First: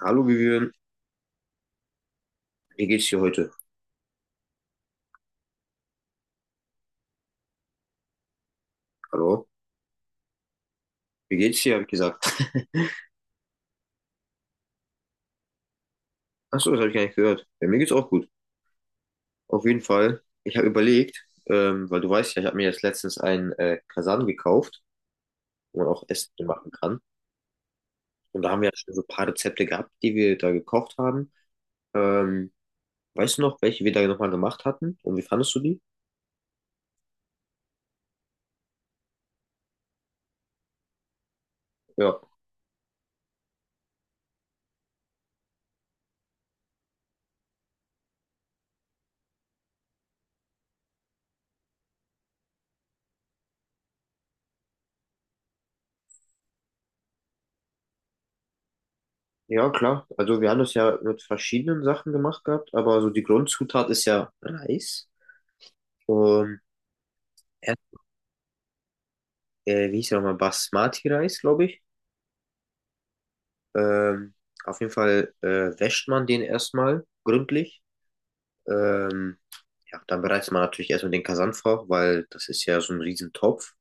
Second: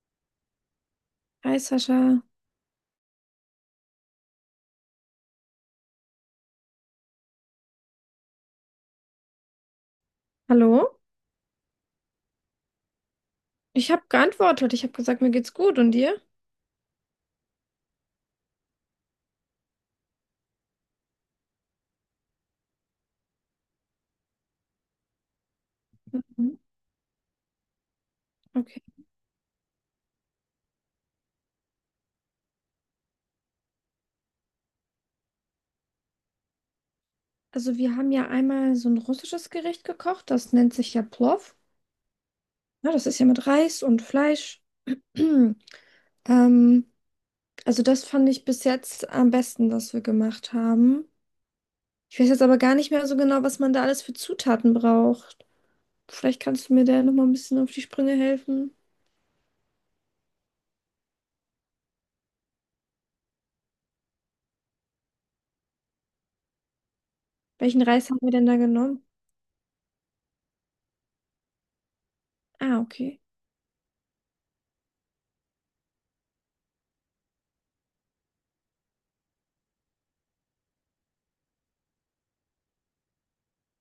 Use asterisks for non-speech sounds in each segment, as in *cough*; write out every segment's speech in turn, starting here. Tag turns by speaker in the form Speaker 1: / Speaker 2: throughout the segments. Speaker 1: Hallo Vivian,
Speaker 2: Hi Sascha,
Speaker 1: wie geht's dir heute? Hallo?
Speaker 2: hallo?
Speaker 1: Wie geht's dir, habe ich gesagt. *laughs*
Speaker 2: Ich habe geantwortet. Ich habe gesagt, mir geht's gut und dir?
Speaker 1: Achso, das habe ich gar nicht gehört. Ja, mir geht's auch gut. Auf jeden Fall. Ich habe überlegt, weil du weißt ja, ich habe mir jetzt letztens einen Kasan gekauft, wo man auch Essen
Speaker 2: Mhm.
Speaker 1: machen kann. Und da haben wir ja
Speaker 2: Okay.
Speaker 1: schon so ein paar Rezepte gehabt, die wir da gekocht haben. Ähm, Weißt du noch, welche wir da nochmal gemacht hatten? Und wie fandest du die?
Speaker 2: Also wir haben ja einmal so ein russisches Gericht gekocht, das nennt sich ja Plov.
Speaker 1: Ja.
Speaker 2: Ja, das ist ja mit Reis und Fleisch. *clears throat* Ähm, also das fand ich bis jetzt am besten, was wir gemacht haben. Ich weiß jetzt aber gar nicht mehr so genau, was man da alles für Zutaten braucht. Vielleicht kannst du mir da nochmal ein bisschen auf die Sprünge helfen.
Speaker 1: Ja, klar. Also wir haben das ja mit verschiedenen Sachen gemacht gehabt, aber so die Grundzutat ist ja Reis. Und
Speaker 2: Welchen Reis haben wir denn da genommen?
Speaker 1: wie hieß der nochmal? Basmati-Reis, glaube ich.
Speaker 2: Ah, okay.
Speaker 1: Ähm, auf jeden Fall wäscht man den erstmal gründlich. Ähm, ja, dann bereitet man natürlich erstmal den Kasan vor, weil das ist ja so ein Riesentopf.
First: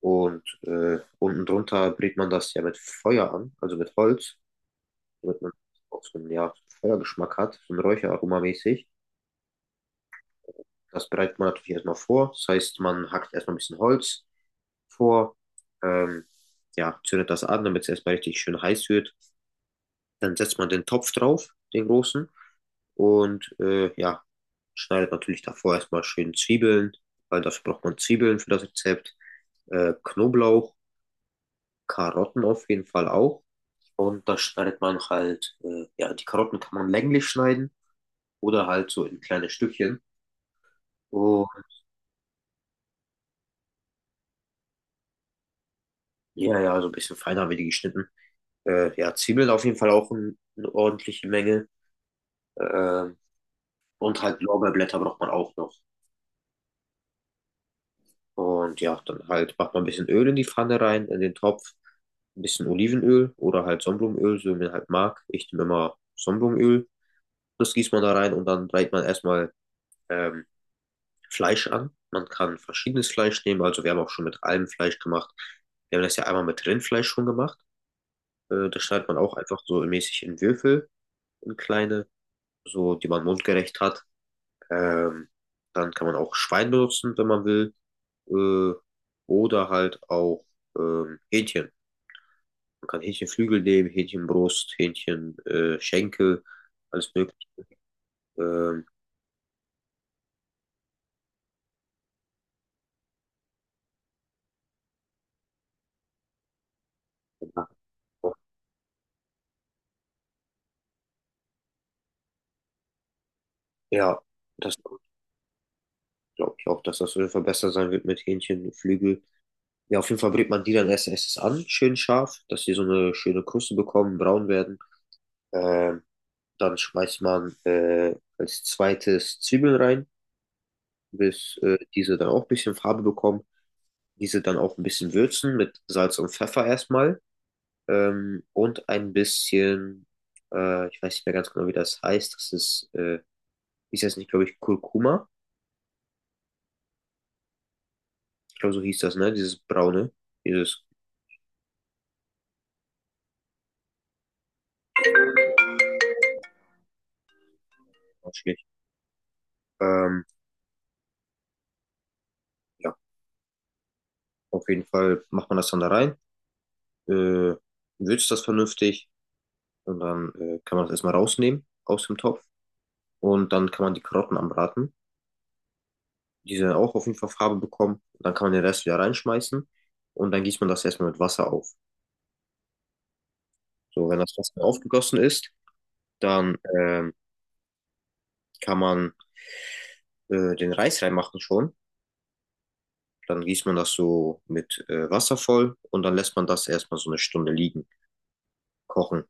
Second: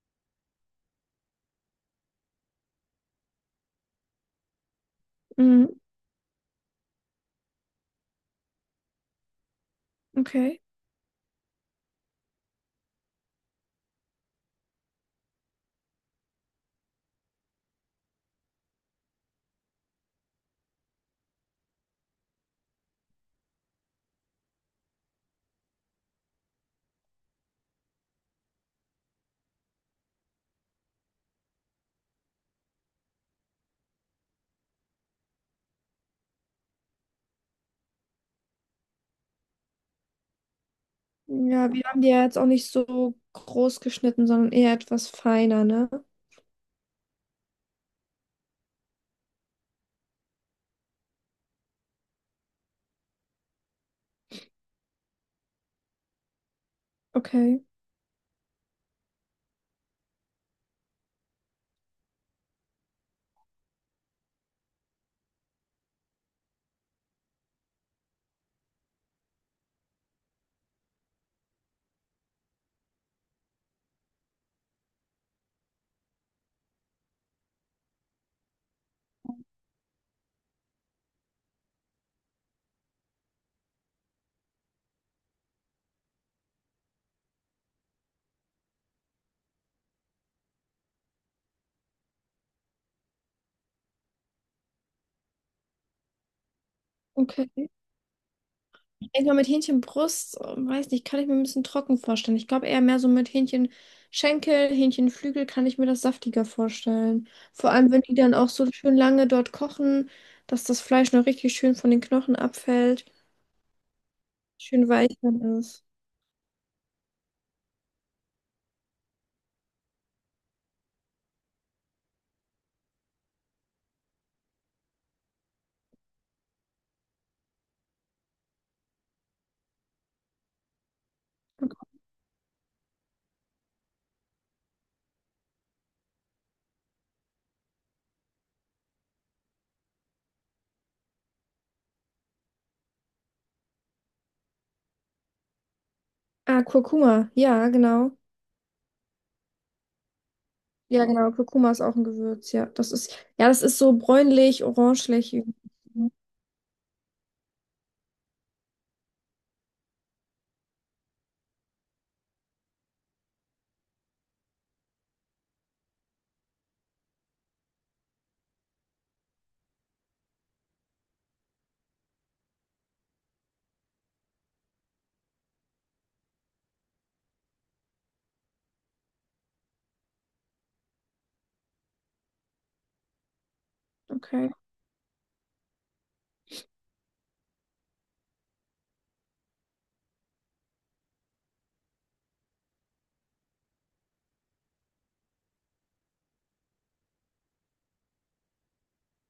Speaker 1: Und unten drunter brät man das ja mit Feuer an, also mit Holz, damit man
Speaker 2: Mhm,
Speaker 1: auch so einen ja, Feuergeschmack hat, so ein Räucheraroma mäßig.
Speaker 2: okay.
Speaker 1: Das bereitet man natürlich erstmal vor. Das heißt, man hackt erstmal ein bisschen Holz vor, ähm, ja, zündet das an, damit es erstmal richtig schön heiß wird. Dann setzt man den Topf drauf, den großen. Und ja, schneidet natürlich davor erstmal schön Zwiebeln, weil dafür braucht man Zwiebeln für das Rezept. Knoblauch, Karotten auf jeden Fall auch. Und das schneidet man halt, ja, die Karotten kann man länglich schneiden oder halt so in kleine Stückchen. Und
Speaker 2: Ja, wir haben die ja jetzt auch nicht so groß geschnitten, sondern eher etwas feiner, ne?
Speaker 1: ja, ja, so ein bisschen feiner wie die geschnitten. Ja, Zwiebeln auf jeden Fall auch eine ordentliche Menge. Ähm, und halt Lorbeerblätter braucht man auch noch.
Speaker 2: Okay,
Speaker 1: Und ja, dann halt macht man ein bisschen Öl in die Pfanne rein, in den Topf, ein bisschen Olivenöl oder halt Sonnenblumenöl, so wie man halt mag. Ich nehme immer Sonnenblumenöl. Das gießt man da rein und dann brät man erstmal ähm, Fleisch an. Man kann verschiedenes Fleisch nehmen, also wir haben auch schon mit allem Fleisch gemacht. Wir haben das ja einmal mit Rindfleisch schon gemacht. Das schneidet man auch einfach so mäßig in Würfel, in kleine, so die man mundgerecht hat. Ähm, Dann kann man auch Schwein benutzen, wenn man will. äh, oder halt auch Hähnchen. Man kann Hähnchenflügel nehmen, Hähnchenbrust, Hähnchen, Schenkel, alles mögliche.
Speaker 2: okay.
Speaker 1: Ähm,
Speaker 2: Ich denke mal, mit Hähnchenbrust, weiß nicht, kann ich mir ein bisschen trocken vorstellen. Ich glaube eher mehr so mit Hähnchenschenkel, Hähnchenflügel kann ich mir das saftiger vorstellen. Vor allem, wenn die dann auch so schön lange dort kochen, dass das Fleisch noch richtig schön von den Knochen abfällt,
Speaker 1: ja, das
Speaker 2: schön weich dann ist.
Speaker 1: glaube ich auch, dass das auf jeden Fall besser sein wird mit Hähnchenflügel. Ja, auf jeden Fall brät man die dann erst an, schön scharf, dass die so eine schöne Kruste bekommen, braun werden. Ähm, Dann schmeißt man als zweites Zwiebeln rein, bis diese dann auch ein bisschen Farbe bekommen. Diese dann auch ein bisschen würzen mit Salz und Pfeffer erstmal. Und ein bisschen, ich weiß nicht mehr ganz genau, wie das heißt. Das ist jetzt nicht, glaube ich, Kurkuma.
Speaker 2: Ah, Kurkuma, ja, genau.
Speaker 1: Ich glaube, so hieß das, ne? Dieses braune, dieses
Speaker 2: Ja, genau, Kurkuma ist auch ein Gewürz, ja. Das ist, ja, das ist so bräunlich, orangelich.
Speaker 1: schlecht. Ähm, ja, auf jeden Fall macht man das dann da rein, äh, würzt das vernünftig und dann kann man das erstmal rausnehmen aus dem Topf und dann kann man die Karotten anbraten. Die dann auch auf jeden Fall Farbe bekommen. Dann kann man den Rest wieder reinschmeißen und dann gießt man das erstmal mit Wasser auf. So, wenn das
Speaker 2: Okay.
Speaker 1: Wasser aufgegossen ist, dann kann man den Reis reinmachen schon. Dann gießt man das so mit Wasser voll und dann lässt man das erstmal so eine Stunde liegen, kochen.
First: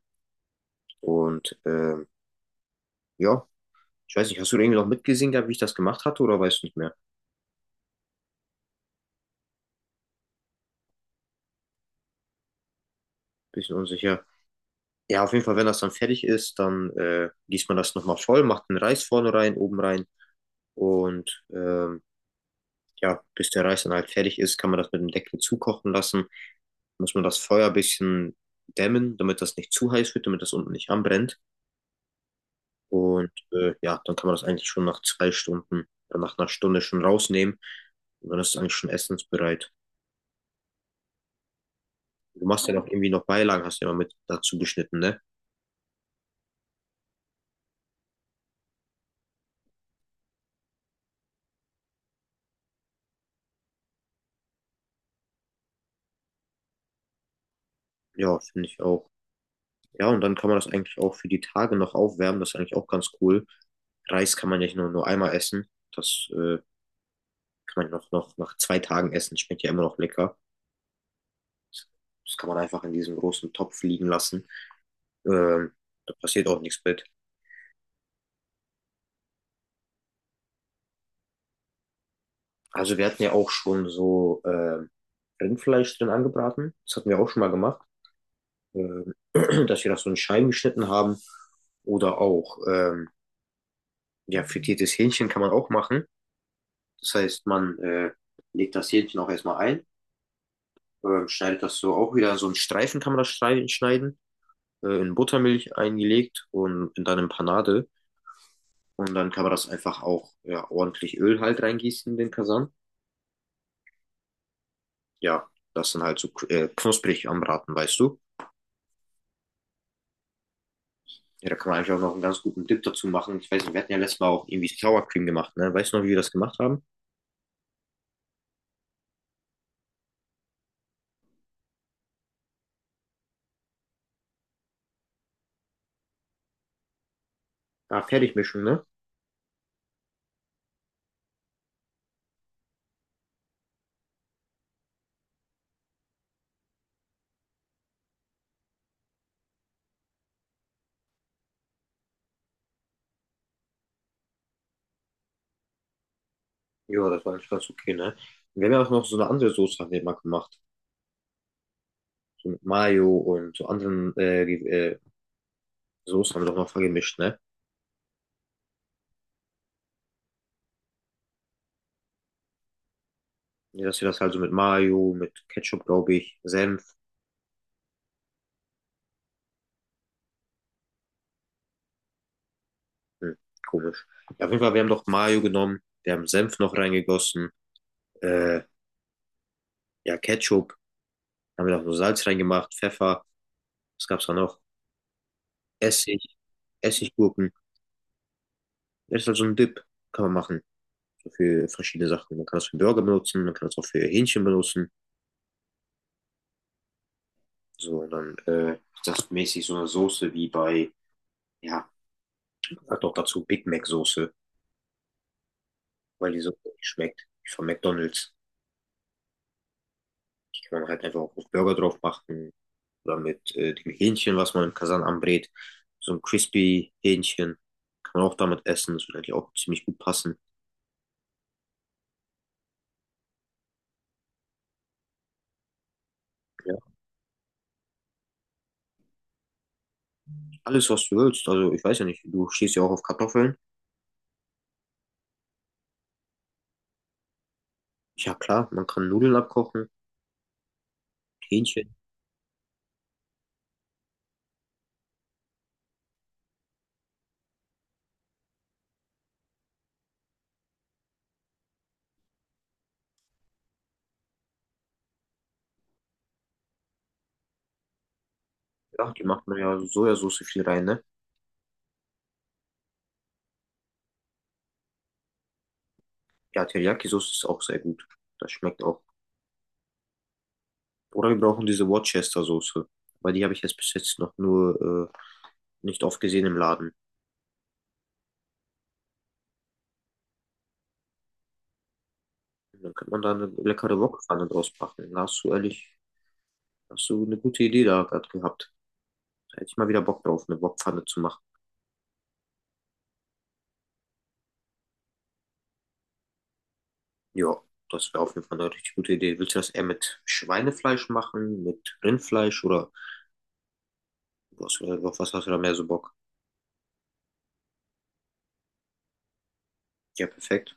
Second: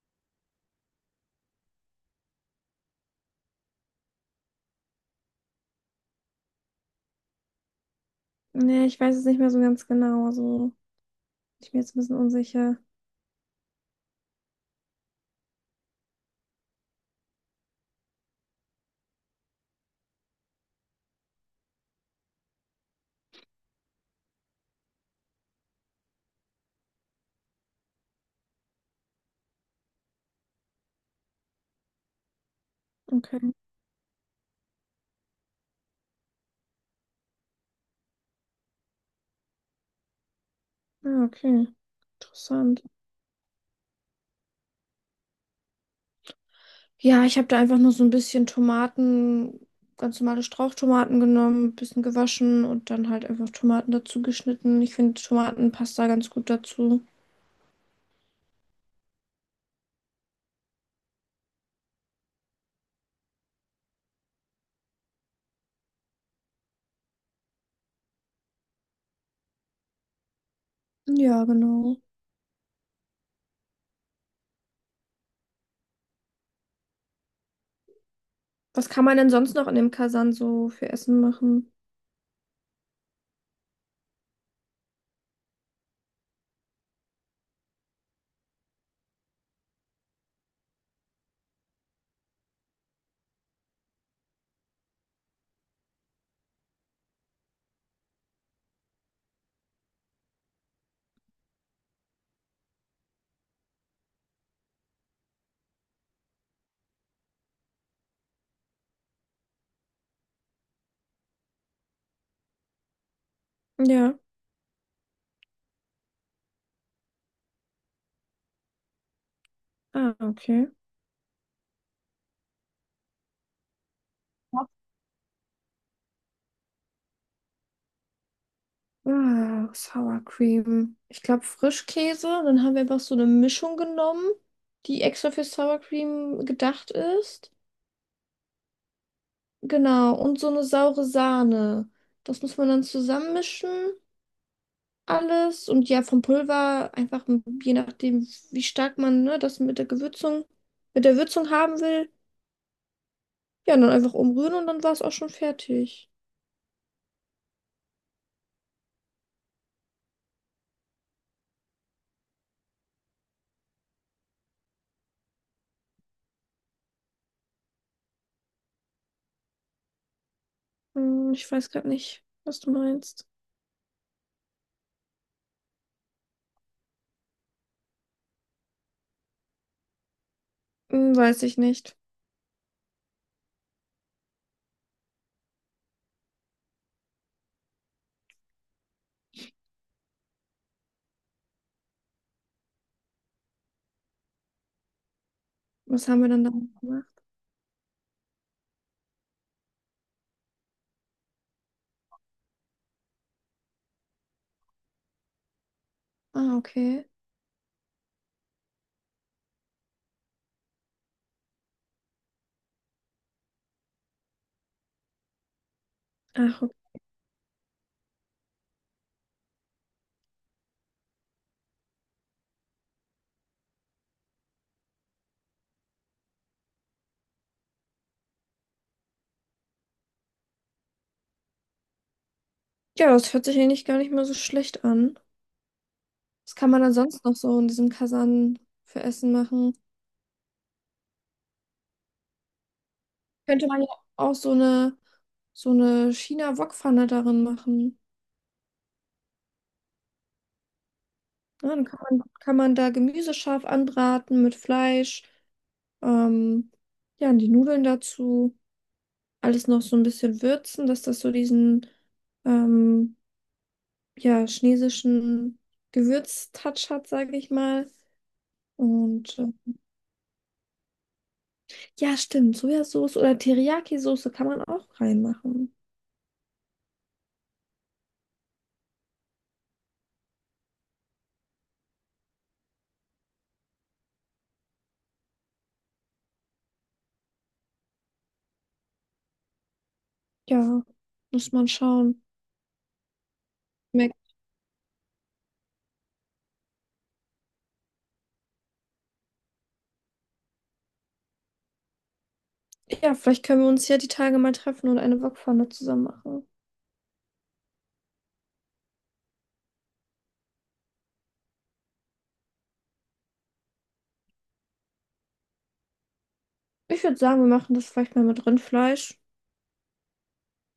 Speaker 1: Und ja, ich weiß nicht, hast du irgendwie noch mitgesehen gehabt, wie ich das gemacht hatte oder weißt du nicht mehr?
Speaker 2: Nee, ich weiß es nicht mehr so ganz genau. Also, ich bin jetzt ein bisschen unsicher.
Speaker 1: Bisschen unsicher. Ja, auf jeden Fall, wenn das dann fertig ist, dann gießt man das nochmal voll, macht den Reis vorne rein, oben rein und ja, bis der Reis dann halt fertig ist, kann man das mit dem Deckel zukochen lassen. Muss man das Feuer ein bisschen dämmen, damit das nicht zu heiß wird, damit das unten nicht anbrennt. Und
Speaker 2: Okay.
Speaker 1: ja, dann kann man das eigentlich schon nach 2 Stunden oder nach einer Stunde schon rausnehmen. Und dann ist es eigentlich schon essensbereit.
Speaker 2: Ah, okay.
Speaker 1: Du machst ja
Speaker 2: Interessant.
Speaker 1: noch irgendwie noch Beilagen, hast du ja immer mit dazu geschnitten, ne?
Speaker 2: Ja, ich habe da einfach nur so ein bisschen Tomaten, ganz normale Strauchtomaten genommen, ein bisschen gewaschen und dann halt einfach Tomaten dazu geschnitten. Ich finde Tomatenpasta ganz gut dazu.
Speaker 1: Ja, finde ich auch. Ja, und dann kann man das eigentlich auch für die Tage noch aufwärmen. Das ist eigentlich auch ganz cool. Reis kann man ja nicht nur einmal essen. Das kann man noch nach 2 Tagen essen. Schmeckt ja immer noch lecker.
Speaker 2: Ja, genau.
Speaker 1: Das kann man einfach in diesem großen Topf liegen lassen. Ähm, Da passiert auch nichts mit.
Speaker 2: Was kann man denn sonst noch in dem Kasan so für Essen machen?
Speaker 1: Also wir hatten ja auch schon so Rindfleisch drin angebraten. Das hatten wir auch schon mal gemacht, ähm, *clears throat* dass wir das so in Scheiben geschnitten haben. Oder auch ja, frittiertes Hähnchen kann man auch machen. Das heißt, man legt das Hähnchen auch erstmal ein, schneidet das so auch wieder so in Streifen kann man das schneiden, in Buttermilch eingelegt und in dann in Panade. Und dann kann man das einfach auch ja, ordentlich Öl halt reingießen in den Kasan.
Speaker 2: Ja.
Speaker 1: Ja, das dann halt so knusprig anbraten, weißt du?
Speaker 2: Ah, okay.
Speaker 1: Ja, da kann man eigentlich auch noch einen ganz guten Dip dazu machen. Ich weiß nicht, wir hatten ja letztes Mal auch irgendwie Sour Cream gemacht, ne? Weißt du noch, wie wir das gemacht haben?
Speaker 2: Ah, Sour Cream. Ich glaube Frischkäse. Dann haben wir einfach so eine Mischung genommen, die extra für Sour Cream gedacht ist.
Speaker 1: Ah, Fertigmischung, ne?
Speaker 2: Genau, und so eine saure Sahne. Das muss man dann zusammenmischen, alles. Und ja, vom Pulver einfach, je nachdem, wie stark man, ne, das mit der Gewürzung, mit der Würzung haben will. Ja, und dann einfach umrühren und dann war es auch schon fertig.
Speaker 1: Ja, das war eigentlich ganz okay, ne? Wir haben ja auch noch so eine andere Soße haben wir mal gemacht. So mit Mayo und so anderen Soßen haben wir doch noch vergemischt, ne?
Speaker 2: Hm, ich weiß gerade nicht, was du meinst.
Speaker 1: Ja, dass wir das halt so mit Mayo, mit Ketchup, glaube ich, Senf.
Speaker 2: Hm, weiß ich nicht.
Speaker 1: Hm, komisch. Ja, auf jeden Fall, wir haben doch Mayo genommen, wir haben Senf noch reingegossen, äh, ja, Ketchup, haben wir noch so Salz reingemacht, Pfeffer, was gab's da noch?
Speaker 2: Was
Speaker 1: Essig,
Speaker 2: haben wir dann da gemacht?
Speaker 1: Essiggurken. Ist halt so ein Dip, kann man machen. So für verschiedene Sachen. Man kann es für Burger benutzen, man kann es auch für Hähnchen benutzen.
Speaker 2: Ah, okay.
Speaker 1: So, und dann ist das mäßig so eine Soße wie bei, ja, hat auch dazu Big Mac Soße, weil die so
Speaker 2: Ach.
Speaker 1: ähnlich schmeckt wie von McDonald's. Die kann man halt einfach auch auf Burger drauf machen oder mit dem Hähnchen, was man im Kasan anbrät. So ein crispy Hähnchen kann man auch damit essen. Das würde eigentlich auch ziemlich gut passen.
Speaker 2: Ja, das hört sich eigentlich gar nicht mal so schlecht an. Was kann
Speaker 1: Ja.
Speaker 2: man dann sonst noch so in diesem Kasan für Essen machen?
Speaker 1: Alles, was du willst. Also ich weiß ja nicht, du stehst ja auch auf Kartoffeln.
Speaker 2: Könnte man ja auch so eine China-Wokpfanne darin machen.
Speaker 1: Ja klar, man kann Nudeln abkochen,
Speaker 2: Ja, dann
Speaker 1: Hähnchen.
Speaker 2: kann man da Gemüse scharf anbraten mit Fleisch. Ähm, ja, und die Nudeln dazu. Alles noch so ein bisschen würzen, dass das so diesen ähm, ja, chinesischen Gewürztouch hat, sage ich mal.
Speaker 1: Ja, die
Speaker 2: Und
Speaker 1: macht man ja Sojasauce viel rein, ne?
Speaker 2: ja, stimmt. Sojasauce oder Teriyaki-Soße kann man auch reinmachen.
Speaker 1: Ja, Teriyaki-Soße ist auch sehr gut. Das schmeckt auch. Oder wir brauchen diese Worcester-Soße. Weil die habe ich jetzt bis jetzt noch nur nicht oft gesehen im Laden.
Speaker 2: Ja, muss man schauen.
Speaker 1: Dann könnte man da eine leckere
Speaker 2: Merk-
Speaker 1: Wokpfanne draus machen. Da hast du ehrlich, hast du eine gute Idee da gerade gehabt. Da hätte ich mal wieder Bock drauf, eine Wokpfanne zu machen.
Speaker 2: Ja, vielleicht können wir uns ja die Tage mal treffen und eine Wokpfanne zusammen machen.
Speaker 1: Ja, das wäre auf jeden Fall eine richtig gute Idee. Willst du das eher mit Schweinefleisch machen, mit Rindfleisch oder was, auf was hast du da mehr so Bock?
Speaker 2: Ich würde sagen, wir machen das vielleicht mal mit Rindfleisch.
Speaker 1: Ja, perfekt.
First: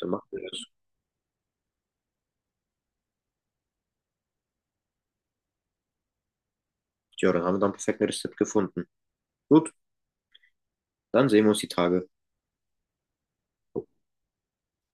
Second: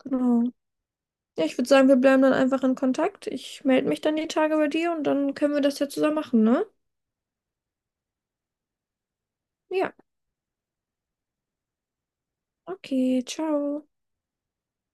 Speaker 1: Dann machen wir das.
Speaker 2: Ja, ich würde sagen, wir bleiben dann einfach in Kontakt. Ich melde mich dann die Tage bei dir und dann können wir das ja zusammen machen, ne?
Speaker 1: Ja, dann haben wir dann perfekt ein Rezept gefunden. Gut.
Speaker 2: Ja,
Speaker 1: Dann sehen wir uns die Tage.
Speaker 2: okay, ciao.